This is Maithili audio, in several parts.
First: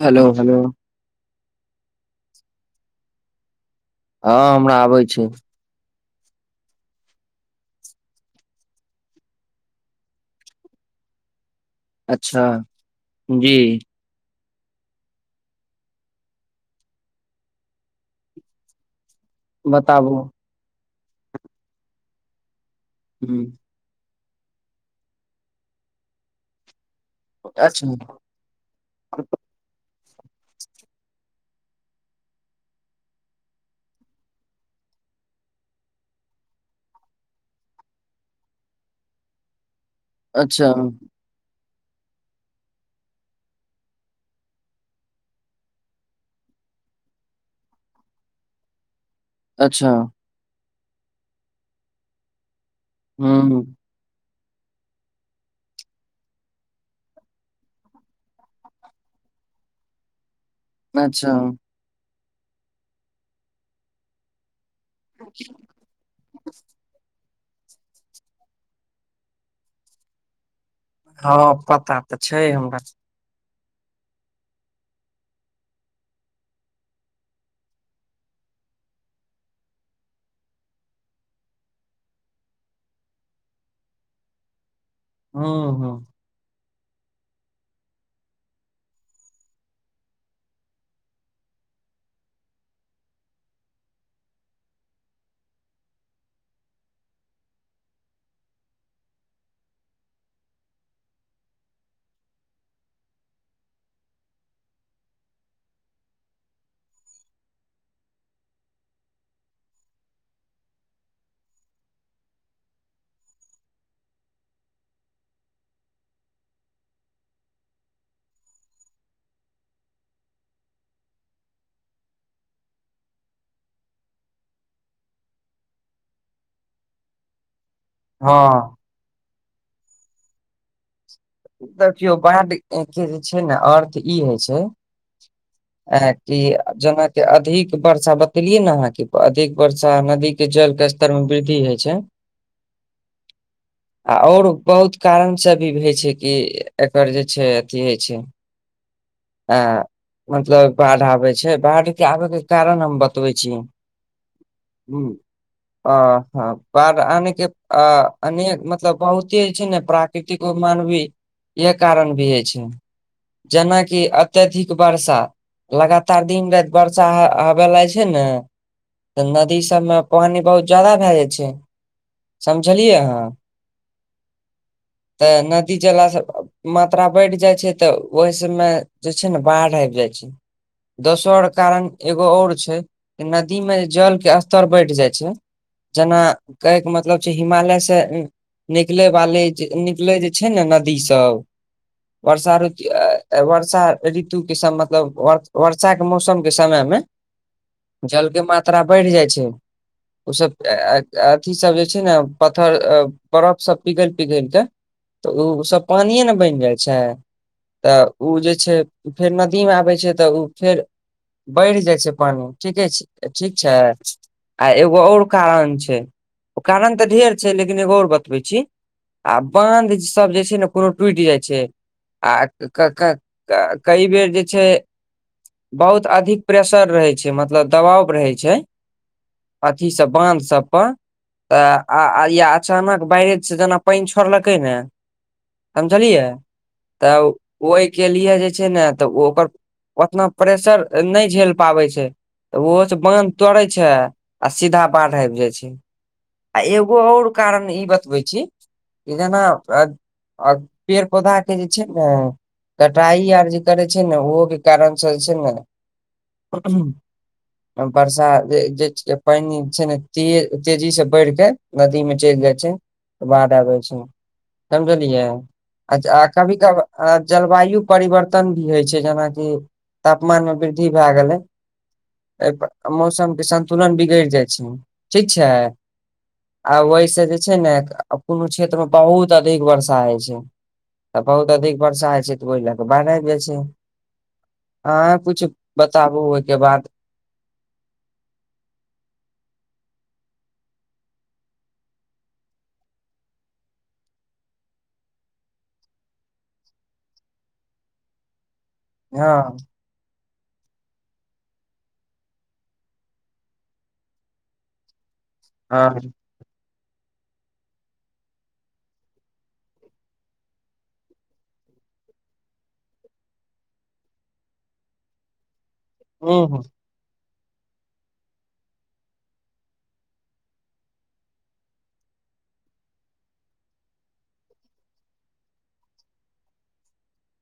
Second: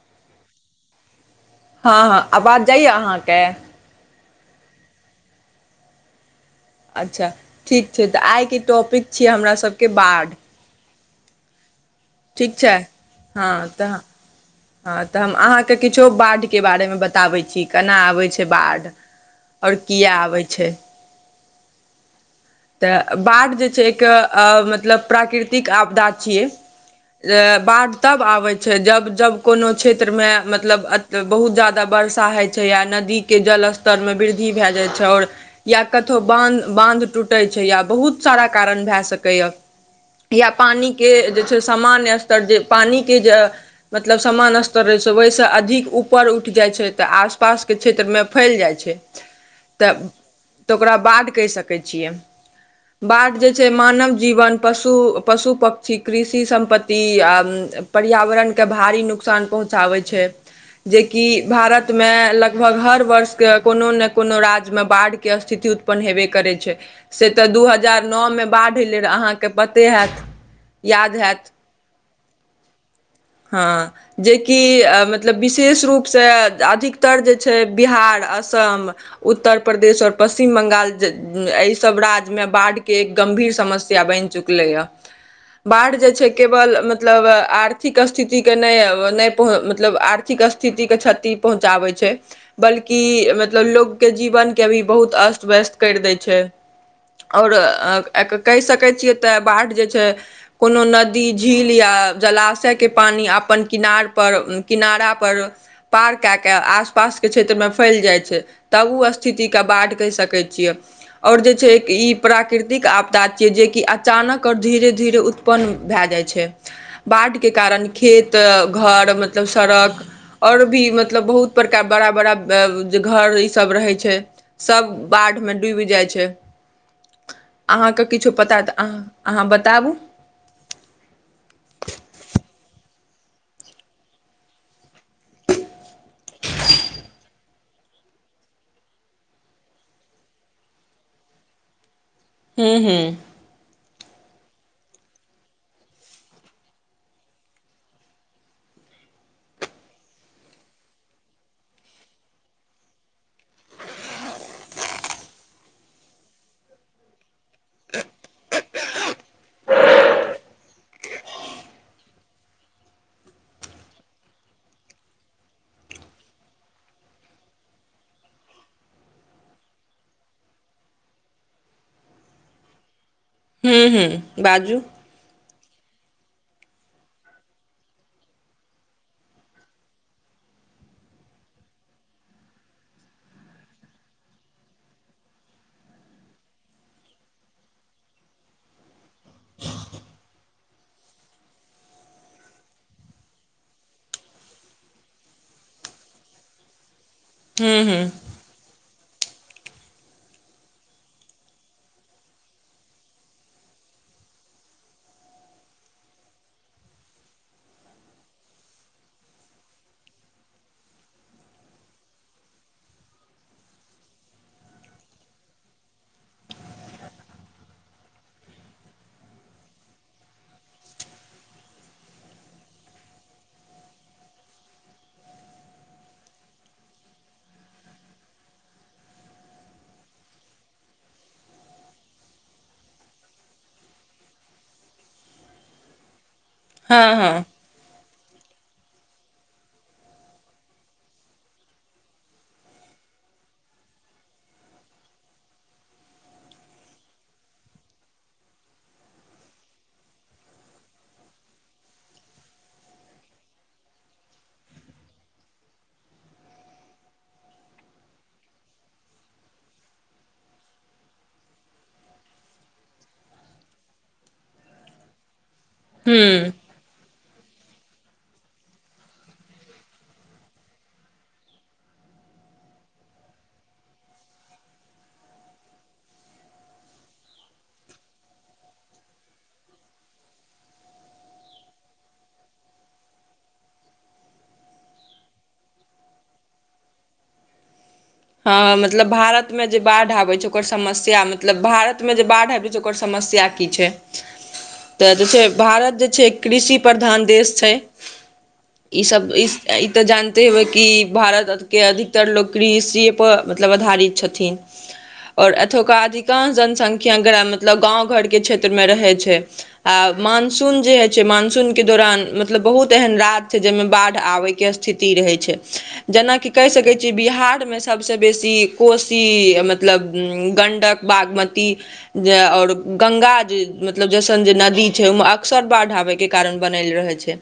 [inaudible] हेलो हेलो हँ हँ आवाज जाइय अहाँके हँ हमरा आबै छै अच्छा ठीक छै तऽ आइके टॉपिक छियै हमरा सबके बाढ़ अच्छा ठीक छै [inaudible] जी हँ तऽ हँ तऽ हम अहाँके किछो बाढ़िके बारेमे बताबै छी केना आबैत छै बाढ़ि और बताबू किया आबै छै तऽ ह बाढ जे छै एक अ मतलब प्राकृतिक आपदा छियै अच्छा बाढ़ तब आबे छै जब जब कोनो क्षेत्रमे मतलब बहुत ज्यादा वर्षा होइ छै या नदी के जल स्तर मे वृद्धि भए जाइ छै और या कतहु बांध बांध टूट तै छैय या बहुत सारा कारण भै सकाइ ए या अच्छा पानी के सामान्य स्तर जे पानी के जे मतलब सामान्य स्तर रहै छै ओहिसँ अधिक ऊपर उठि जाइ छै तऽ आस पास के क्षेत्रमे फैल जाइ छै अच्छा तऽ तऽ ओकरा बाद कहि सकै छियै बाढ़ जे ह छै मानव जीवन पशु पशु पक्षी कृषि सम्पति आ पर्यावरण के भारी नु नुकसान पहुँचा बै छै [inaudible] जेकि भारत मे लगभग हर वर्षके कोनो ने कोनो राज्य मे बाढ़ के स्थिति उत्पन्न हेबे करै छै से तऽ दू हजार नौ मे बाढ़ि अयलै रहऽ अहाँके पते हैत याद हँ हैत पता तऽ छै हमरा हँ जेकि मतलब विशेष रूपसँ अधिकतर जे छै बिहार असम उत्तर प्रदेश और पश्चिम बंगाल एहि सब राज्य में बाढ़ के एक गंभीर समस्या बनि चुक ह [inaudible] ह बाढ़ जे छै केवल मतलब आर्थिक स्थितिके नहि नहि पहु मतलब आर्थिक स्थिति के क्षति पहुँचाबै छै बल्कि मतलब लोकके जीवन के भी बहुत अस्त व्यस्त करि दै छै और कहि सकै छियै तऽ बाढ़ि जे छै कोनो नदी झील या जलाशय के पानी अपन किनार पर किनारा पर पार कए क आस पास के क्षेत्रमे फैल जाइत छै तब ओ स्थिति के बाढ़ कहि सकै छियै और जे छै ई प्राकृतिक आपदा छियै जेकि अचानक और धीरे धीरे उत्पन्न भए जाइ छै प बाढ के कारण खेत घर मतलब सड़क और भी मतलब बहुत बड़का बड़ा बड़ा जे घर ईसभ रहै छै सभ बाढ़ म डुबि जाइ छै [inaudible] अहाँके किछु पता तऽ हँ अह अहाँ बताबु देखियौ बाढ़ के जे छै ने अर्थ ई होइ छै ऐ की जेनाकी अधिक वर्षा बतेलियै ने अहाँके अधिक वर्षा नदी के जल के स्तर में वृद्धि होइ छै [unintelligible] आ और बहुत कारण से भी होय छै कि एकर जे छै अथी होइ छै आ मतलब बाइढ़ आबे छै बाढ़ के आबे के कारण हम बतबै छी हूँ अ हं ब आनेके अ अनेक मतलब बहुते जे छै ने प्र प्राकृतिक मान भी य कारण भी हं छै जेनाकि अत्यधिक वर्षा लगातार दिन राइत बर्षा हबे लाग छै ने तऽ नदी सब में पइन बहुत जादा भए जाइ छै समझलियै अहाँ हूँ हूँ बाजू तऽ नदी जेलासँ मात्रा बढ़ जाइ छै तऽ ओहि सब में जे छै ने बाढ़ आइब जाइ छै दोसर कारण एगो और छै नदी में जल के स्तर बढ़ जाइ छै जेना कै के मतलब छै हिमालय से निकले वाले निकले जे छै छै न नदी सब वर्षा ऋतु वर्षा ऋतु के सब मतलब वर्षा मौसम के समय में हूँ हूँ जल के मात्रा बइढ़ जाइ छै ओ सब अ अथी सब जे छै न पत्थर बरफ सब पिघइल पिघइल के तऽ उ सब पानिये ने बनि जाइ छै तऽ ओ जे छै फेर नदी में आबै छै तऽ ओ फेर बइढ़ जाइ छै पानि ठीके छै ठीक छै आ एगो आओर कारण छै ओ कारण तऽ ढेर छै लेकिन एगो आओर बतबै छी आ बान्धसब जे छै ने कोनो टुटि जाइ छै आ क क कई बेर जे छै बहुत अधिक प्रेशर रहै छै मतलब दबाव रहै छै अथी से बान्ध सबपर आ या अचानक बइरेज से जेना पानि छोड़लकै ने समझलियै तऽ हँ हँ ओहिके लिए जे छै ने तऽ ओ ओकर ओतना प्रेशर नय झेल पाबै छै तऽ ओहोसँ बाँध तोड़ै छै आ सीधा बाइढ़ आइब जाइ छै आ एगो आओर कारण ई बतबै छी कि जेना आ पेड़ पौधाके जे छै ने कटाइ आर जे करै छै ने ओहोके कारणसँ जे छै ने बरसा जे पानि छै ने ते तेजी से बढ़िक नदी में चइल जाय छै बाढ़ आबे छै समझलियै अ हूँ कभी कभ आ जलवायु परिवर्तन भी होइ छै जेनाकि तापमान में वृद्धि भए गेलै एहिप मौसम के संन्तुलन बिगइड़ जाइ छै ठीक छै आ ओहि से जे छै ने कोनो क्षेत्र में बहुत त अधिक वर्षा होइ छै तऽ बहुत अधिक वर्षा होइ छै तऽ ओहि लए क बाइढ़ आइब जाइ छै आंच कुछ बताबु ओइके बाद हँ मतलब भारत में जे बाढ़ आबय छै ओकर समस्या मतलब भारत में जे बाढ़ आबै छै ओकर समस्या की छै [inaudible] तऽ जे छै भारत जे छै कृषि प्रधान देश छै इ सब हँ इ ई तऽ जानते हेवय कि भारत के अधिकतर लोग कृषि प मतलब आधारित छथिन आओर हँ एतकाधिक कांश जनसंख्या मतलब गाँव घरके क्षेत्र मे रहै छै आ मानसून जे हय छै मानसून के दौरान मतलब बहुत एहेन राज छै जेमें बाढ़ आबय के स्थिति रहै छै हूँ जेनाकि हूँ कहि सकै छियै बिहार में से सभसँ बेसी कोशी मतलब गण्डक बागमती जे और गंगा जे मतलब जसन जे नदी छै ओइमे अक्सर बाढ़ आबे के कारण बनल रहे छै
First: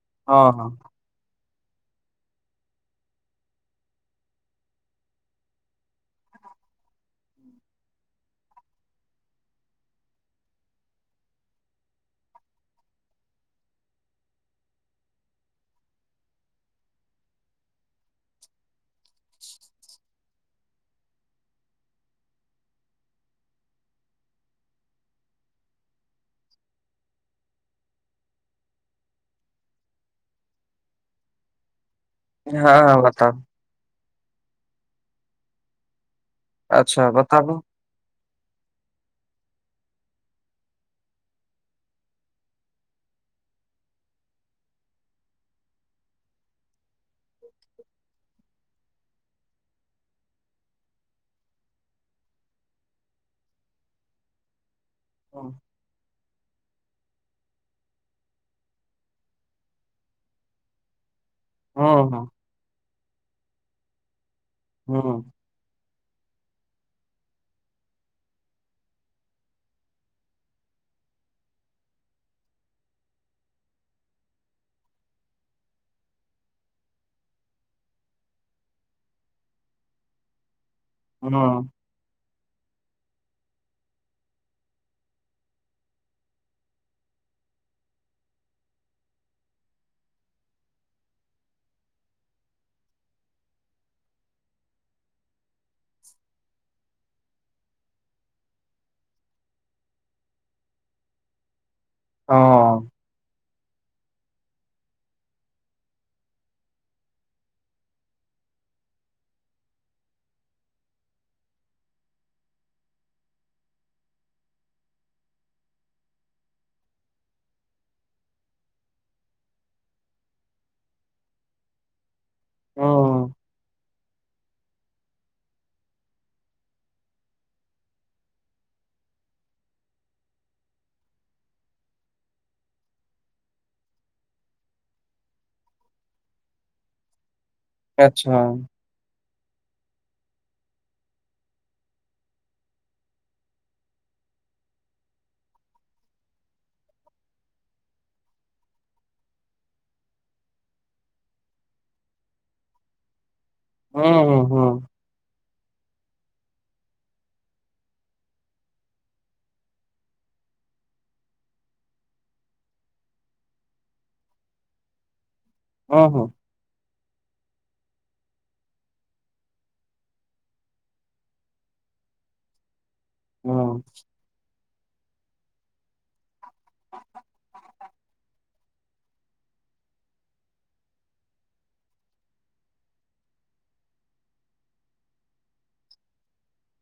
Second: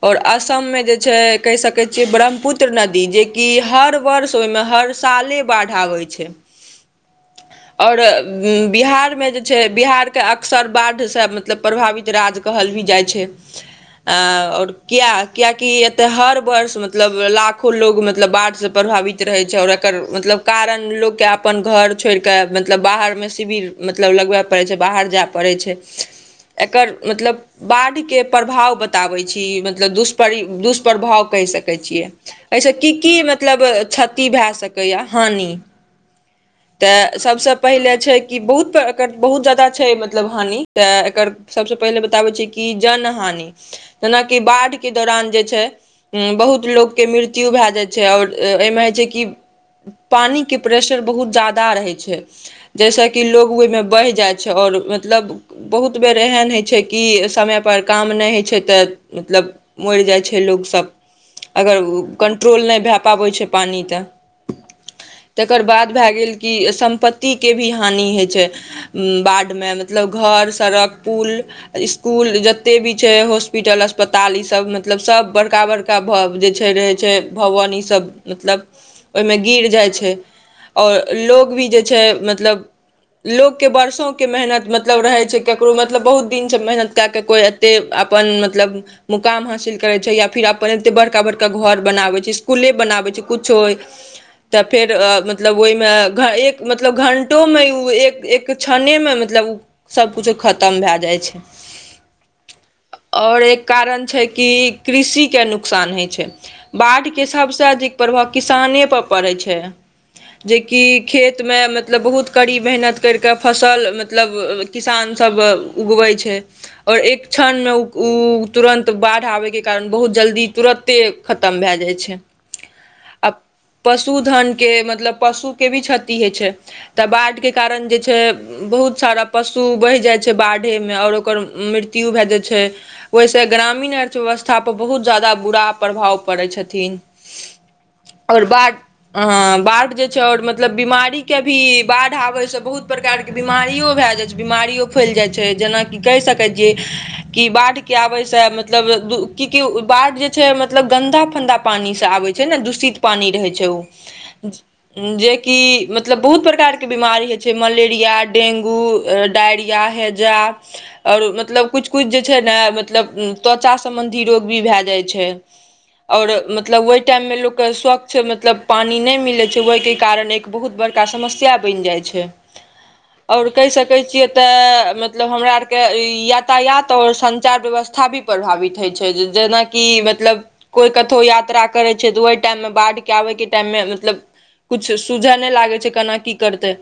[inaudible] ओर हँ असम हँ में जे छै कहि सकै छियै ब्रह्मपुत्र नदी जेकि हर वर्ष ओइमे हर साले बाढ़ आबै छै ह [inaudible] ओर बिहार में जे छै बिहारके अक्सर बाढ़सँ मतलब प्रभावित राज कहल भी जाइ छै ओर किया कियकि एतय हर वर्ष मतलब लाखो लोग मतलब बाढ़िसँ प्रभावित रहै छै और मतलब कारण लोक के अपन घर छोड़ कऽ मतलब बाहर में शिवर मतलब लगबै पड़ै छै बाहर जाय पड़ै छै एकर मतलब बाढ़िके प्रभाव बताबै छी मतलब दुष्प्रभाव कहि सकैत छियै एहिसँ हँ की हँ की बताबू मतलब क्षति भ सकैए हानि अच्छा तऽ सभसँ बताबू पहिले छै कि बहुत एकर बहुत ज्यादा छै मतलब हानि तऽ एकर सबसे पहिले बताबै छै कि जन हानि जेनाकि बाढ़ के दौरान जे छै बहुत लोकके मृत्यु भए जाइ छै आओर एहिमे होइ छै कि पानिके प्रेशर बहुत ज्यादा रहै छै जैस कि लोग ओहि में बहि जाइ छै आओर मतलब हूँ बहुत बेर एहन हइ छै छै कि समय पर काम नय होइ छै तऽ मतलब मइर जाइ छै लोकसब अगर हूँ कंट्रोल नय भए पाबै छै पानि तऽ हँ तेकर बाद भए गेल कि सम्पत्तिके भी हानि होइ छै बाढ़ में मतलब घर सड़क पुल स्कुल जते भी छै हॉस्पिटल अस्पताल ईसब मतलब सभ बड़का बड़का हका भाव जे छै रहै छै भवन ईसब मतलब ओइमे गिर जाइ छै आओर लोग भी हूँ जे छै मतलब लोकके बरसों के मेहनत मतलब रहै छै केकरो मतलब बहुत दिनसँ मेहनत कए कऽ कोइ तऽ अपन मतलब मुकाम हासिल करैत छै या फेर अपन एतेक बड़का बड़का घर बनाबैत छै स्कूलले बनाबैत छै किछोइ तऽ फेर मतलब ओहिमे घर एक मतलब घण्टोमे ओ एक एक क्षणे में मतलब ओ सबकिछो खतम भए जाइ छै हँ ओर एक कारण छै कि कृषिके नुकसान होइ छै बाढ़िके सबसँ अधिक प्रभाव किसाने प पड़ै छै जेकि खेत में मतलब बहुत कड़ी मेहनत करि कऽ फसल मतलब किसान सब उगबै छै आओर एक क्षण में ओ तुरन्त बाढ़ आबयके कारण बहुत जल्दी तुरन्ते खतम भए जाइ छै हूँ आब पशुधनके मतलब पशुके भी क्षति होइत छै तऽ बाढ़िके कारण जे छै बहुत सारा पशु बहि जाइ छै बाढ़ेमे आओर ओकर मृत्यु भए जाइ छै ओहिसँ ग्रामीण अर्थव्यवस्थापर बहुत ज्यादा बुरा प्रभाव पड़ैत छथिन आओर अच्छा बाढ़ अ बाढ़ जे छै और मतलब बीमारी के भी बाढ़ आबे से बहुत प्रकार बिमारिओ भए जाइ छै बिमारिओ फैलि जाइ छै जेनाकि कहि सकै जे कि बाढ़ के आबे से मतलब कि कि बाढ़ जे छै मतलब गन्दा फन्दा पानी से आबे छै छै ने दूषित पानी रहै छै हूँ हूँ ओ जेकि मतलब बहुत प्रकारके बीमारी होइ छै मलेरिया डेंगू डायरिया है जा आओर मतलब किछु किछु जे छै ने मतलब त्वचा सम्बन्धी रोग भी भए जाइत छै आओर हूँ मतलब ओहि टाइम मे लोक के स्वच्छ मतलब पानि नहि मिलैत छै ओहिके कारण एक बहुत बड़का समस्या बनि जाइ छै [unintelligible] आओर कहि सकै छियै तऽ मतलब हमरा आरके यातायात आओर संचार व्यवस्था भी प्रभावित होइ छै जेना कि मतलब कोई कतौ यात्रा करे छै तऽ ओहि टाइम मे बाढ़ के आबे के टाइम मे मतलब कुछ सुझे नहि लागे छै केना की करते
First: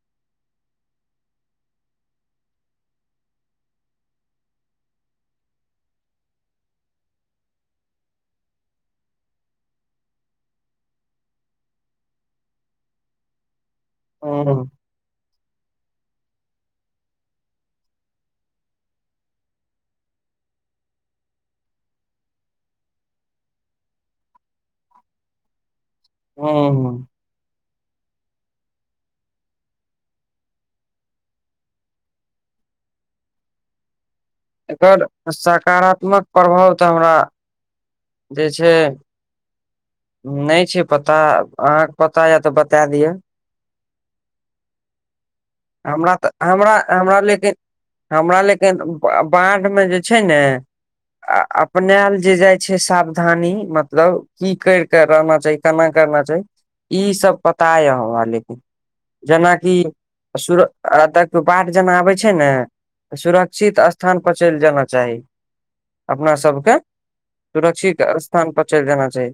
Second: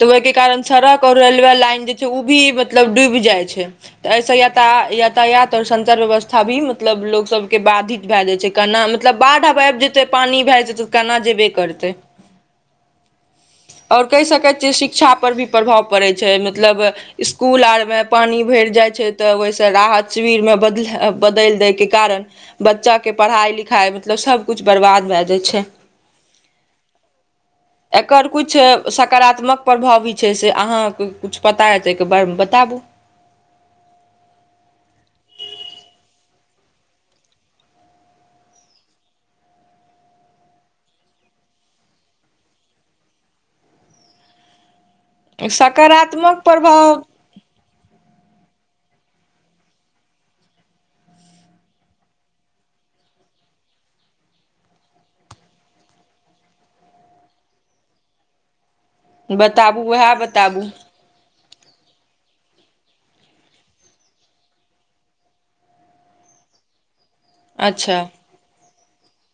तऽ ओहिके कारण सड़क आओर रेलवे लाइन जे छै ओ भी मतलब डूबि जाइ छै तऽ एहिसँ यात यातायात आओर संचार व्यवस्था भी मतलब लोकसभके बाधित भए जाइ छै केना मतलब बाढ़ि आब आबि जेतै पानि भए जेतै तऽ केना जेबे करतै आओर कहि सकैत छियै हूँ शिक्षा पर भी प्रभाव पड़ैत छै मतलब स्कूल आरमे पानि भरि जाइ छै तऽ ओहिसँ राहत शिविरमे बदल बदलि दैयके कारण बच्चाके पढ़ाइ लिखाइ मतलब सभ किछु बरबाद भए जाइ छै हँ हुन एकर किछु सकारात्मक प्रभाव भी छै से अहाँके किछु पता हैते तऽ एहिके बारेमे बताबू एकर सकारात्मक प्रभाव तऽ हमरा जे छै नहि छै पता अहाँके पता ये तऽ बता दिअ हमरा तऽ सकारात्मक हमरा प्रभाव हमरा लेकिन हमरा लेकिन बाढ़िमे जे छै ने आ अपने आप जे जाय छै सावधानी मतलब की करि के रहना चाही केना करना चाही ई सब पता ये हम लेकिन बताबू जेनाकि उएह बताबू एतऽ बाढ़ जेना आबै छै ने सुरक्षित स्थान पर चलि जेना चाही अपना सभके अच्छा सुरक्षित स्थानपर चलि जाना चाही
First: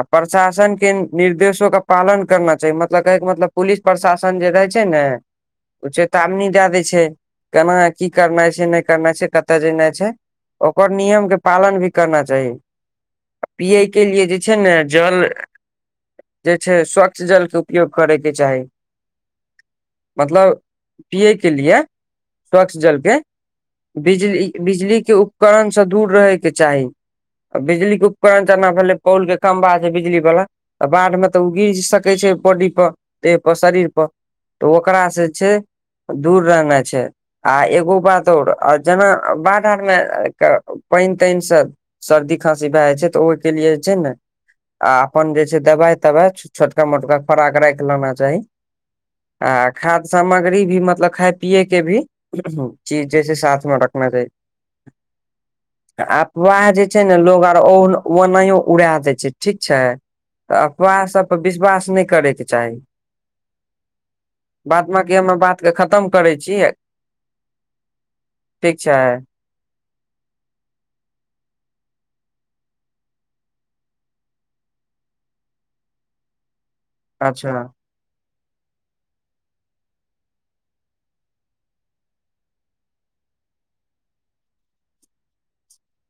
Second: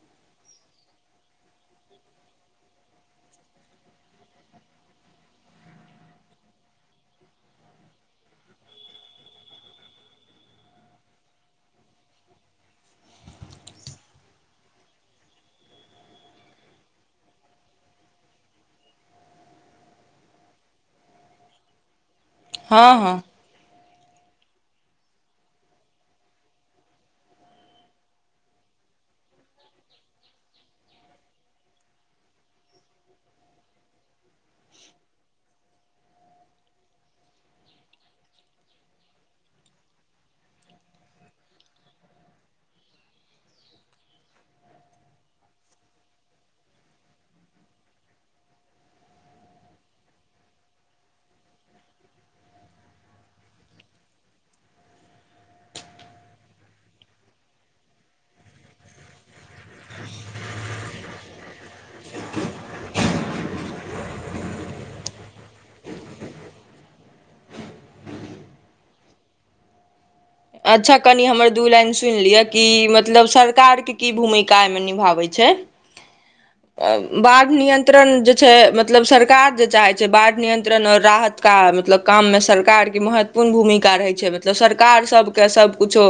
आ प्रशासन के निर्देशो के पालन करना चाही मतलब के के मतलब पुलिस प्रशासन जे रहय छै ने ओ चेतावनी दए दै छै केना की करनाइ छै नहि करनाइ छै कतय जेनाइ छै ओकर नियमके पालन भी करना चाही पियैके लिए जे छै ने जल जे छै स्वच्छ जल के उपयोग करय के चाही मतलब पियैके लिए स्वच्छ हँ जलके हँ बिजली बिजलीके उपकरणसँ दूर रहयके चाही आ बिजलीक के उपकरण जेना भेलय पोल के खम्भा जे बिजली वला तऽ बाढ़ मे तऽ ओ गिर सकैत छै बॉडी पर देह पर शरीर पर तऽ ओकरास से छै दूर रहनाइ छै आ एगो बात आओर जेना बाढ़ि आरमे पानि तानिसँ सर्दी खाँसी भए जाइ छै तऽ ओहिके लिए जे छै ने आ अपन जे छै दवाइ तवाइ छोटका मोटका खराक राख लेना चाही आ खाद्य सामग्री भी मतलब खाय पियए के भी चीज जैसे साथ में रखना चाही आ वएह जे छै ने लोकोग आर ओ ओनाहियो उड़ा दै छै ठीक छै तऽ अपवार सब पर विश्वास नइ करयके चाही बाद बाकी हमे बात के खतम करै छीय ठीक छै अच्छा कनि हमर दू लाइन सुइन लिअ कि मतलब सरकार के की भूमिका एहिमें निभाबै छै छै बाढ़ अच्छा नियन्त्र त्रन जे छै मतलब सरकार जे चाहै छै बाढ़ नियंत्रण आओर राहत का मतलब काम मे सरकारके महत्व कोन भूमिका रहै छै मतलब सरकार सबके सबकिछो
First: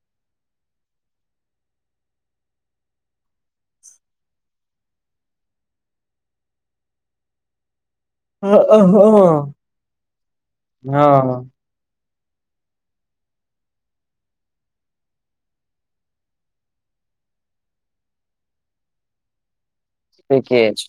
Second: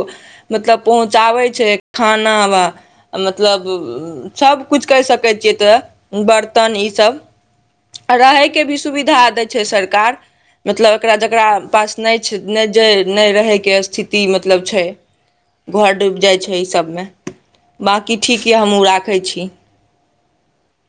मतलब पहुँचाबै छै खाना बा मतलब सबकुछ कहि सकै छियै तऽ बरतन इसब आ रहयके भी सुविधा दै हँ छै सरकार मतलब एकरा हँ जकरा पास नइ नइ जा नइ रहैके स्थिति मतलब छै घर डुइब जाइ छै ई सब में बाँकी ठीक यऽ हमहूँ राखै छी ठीके छै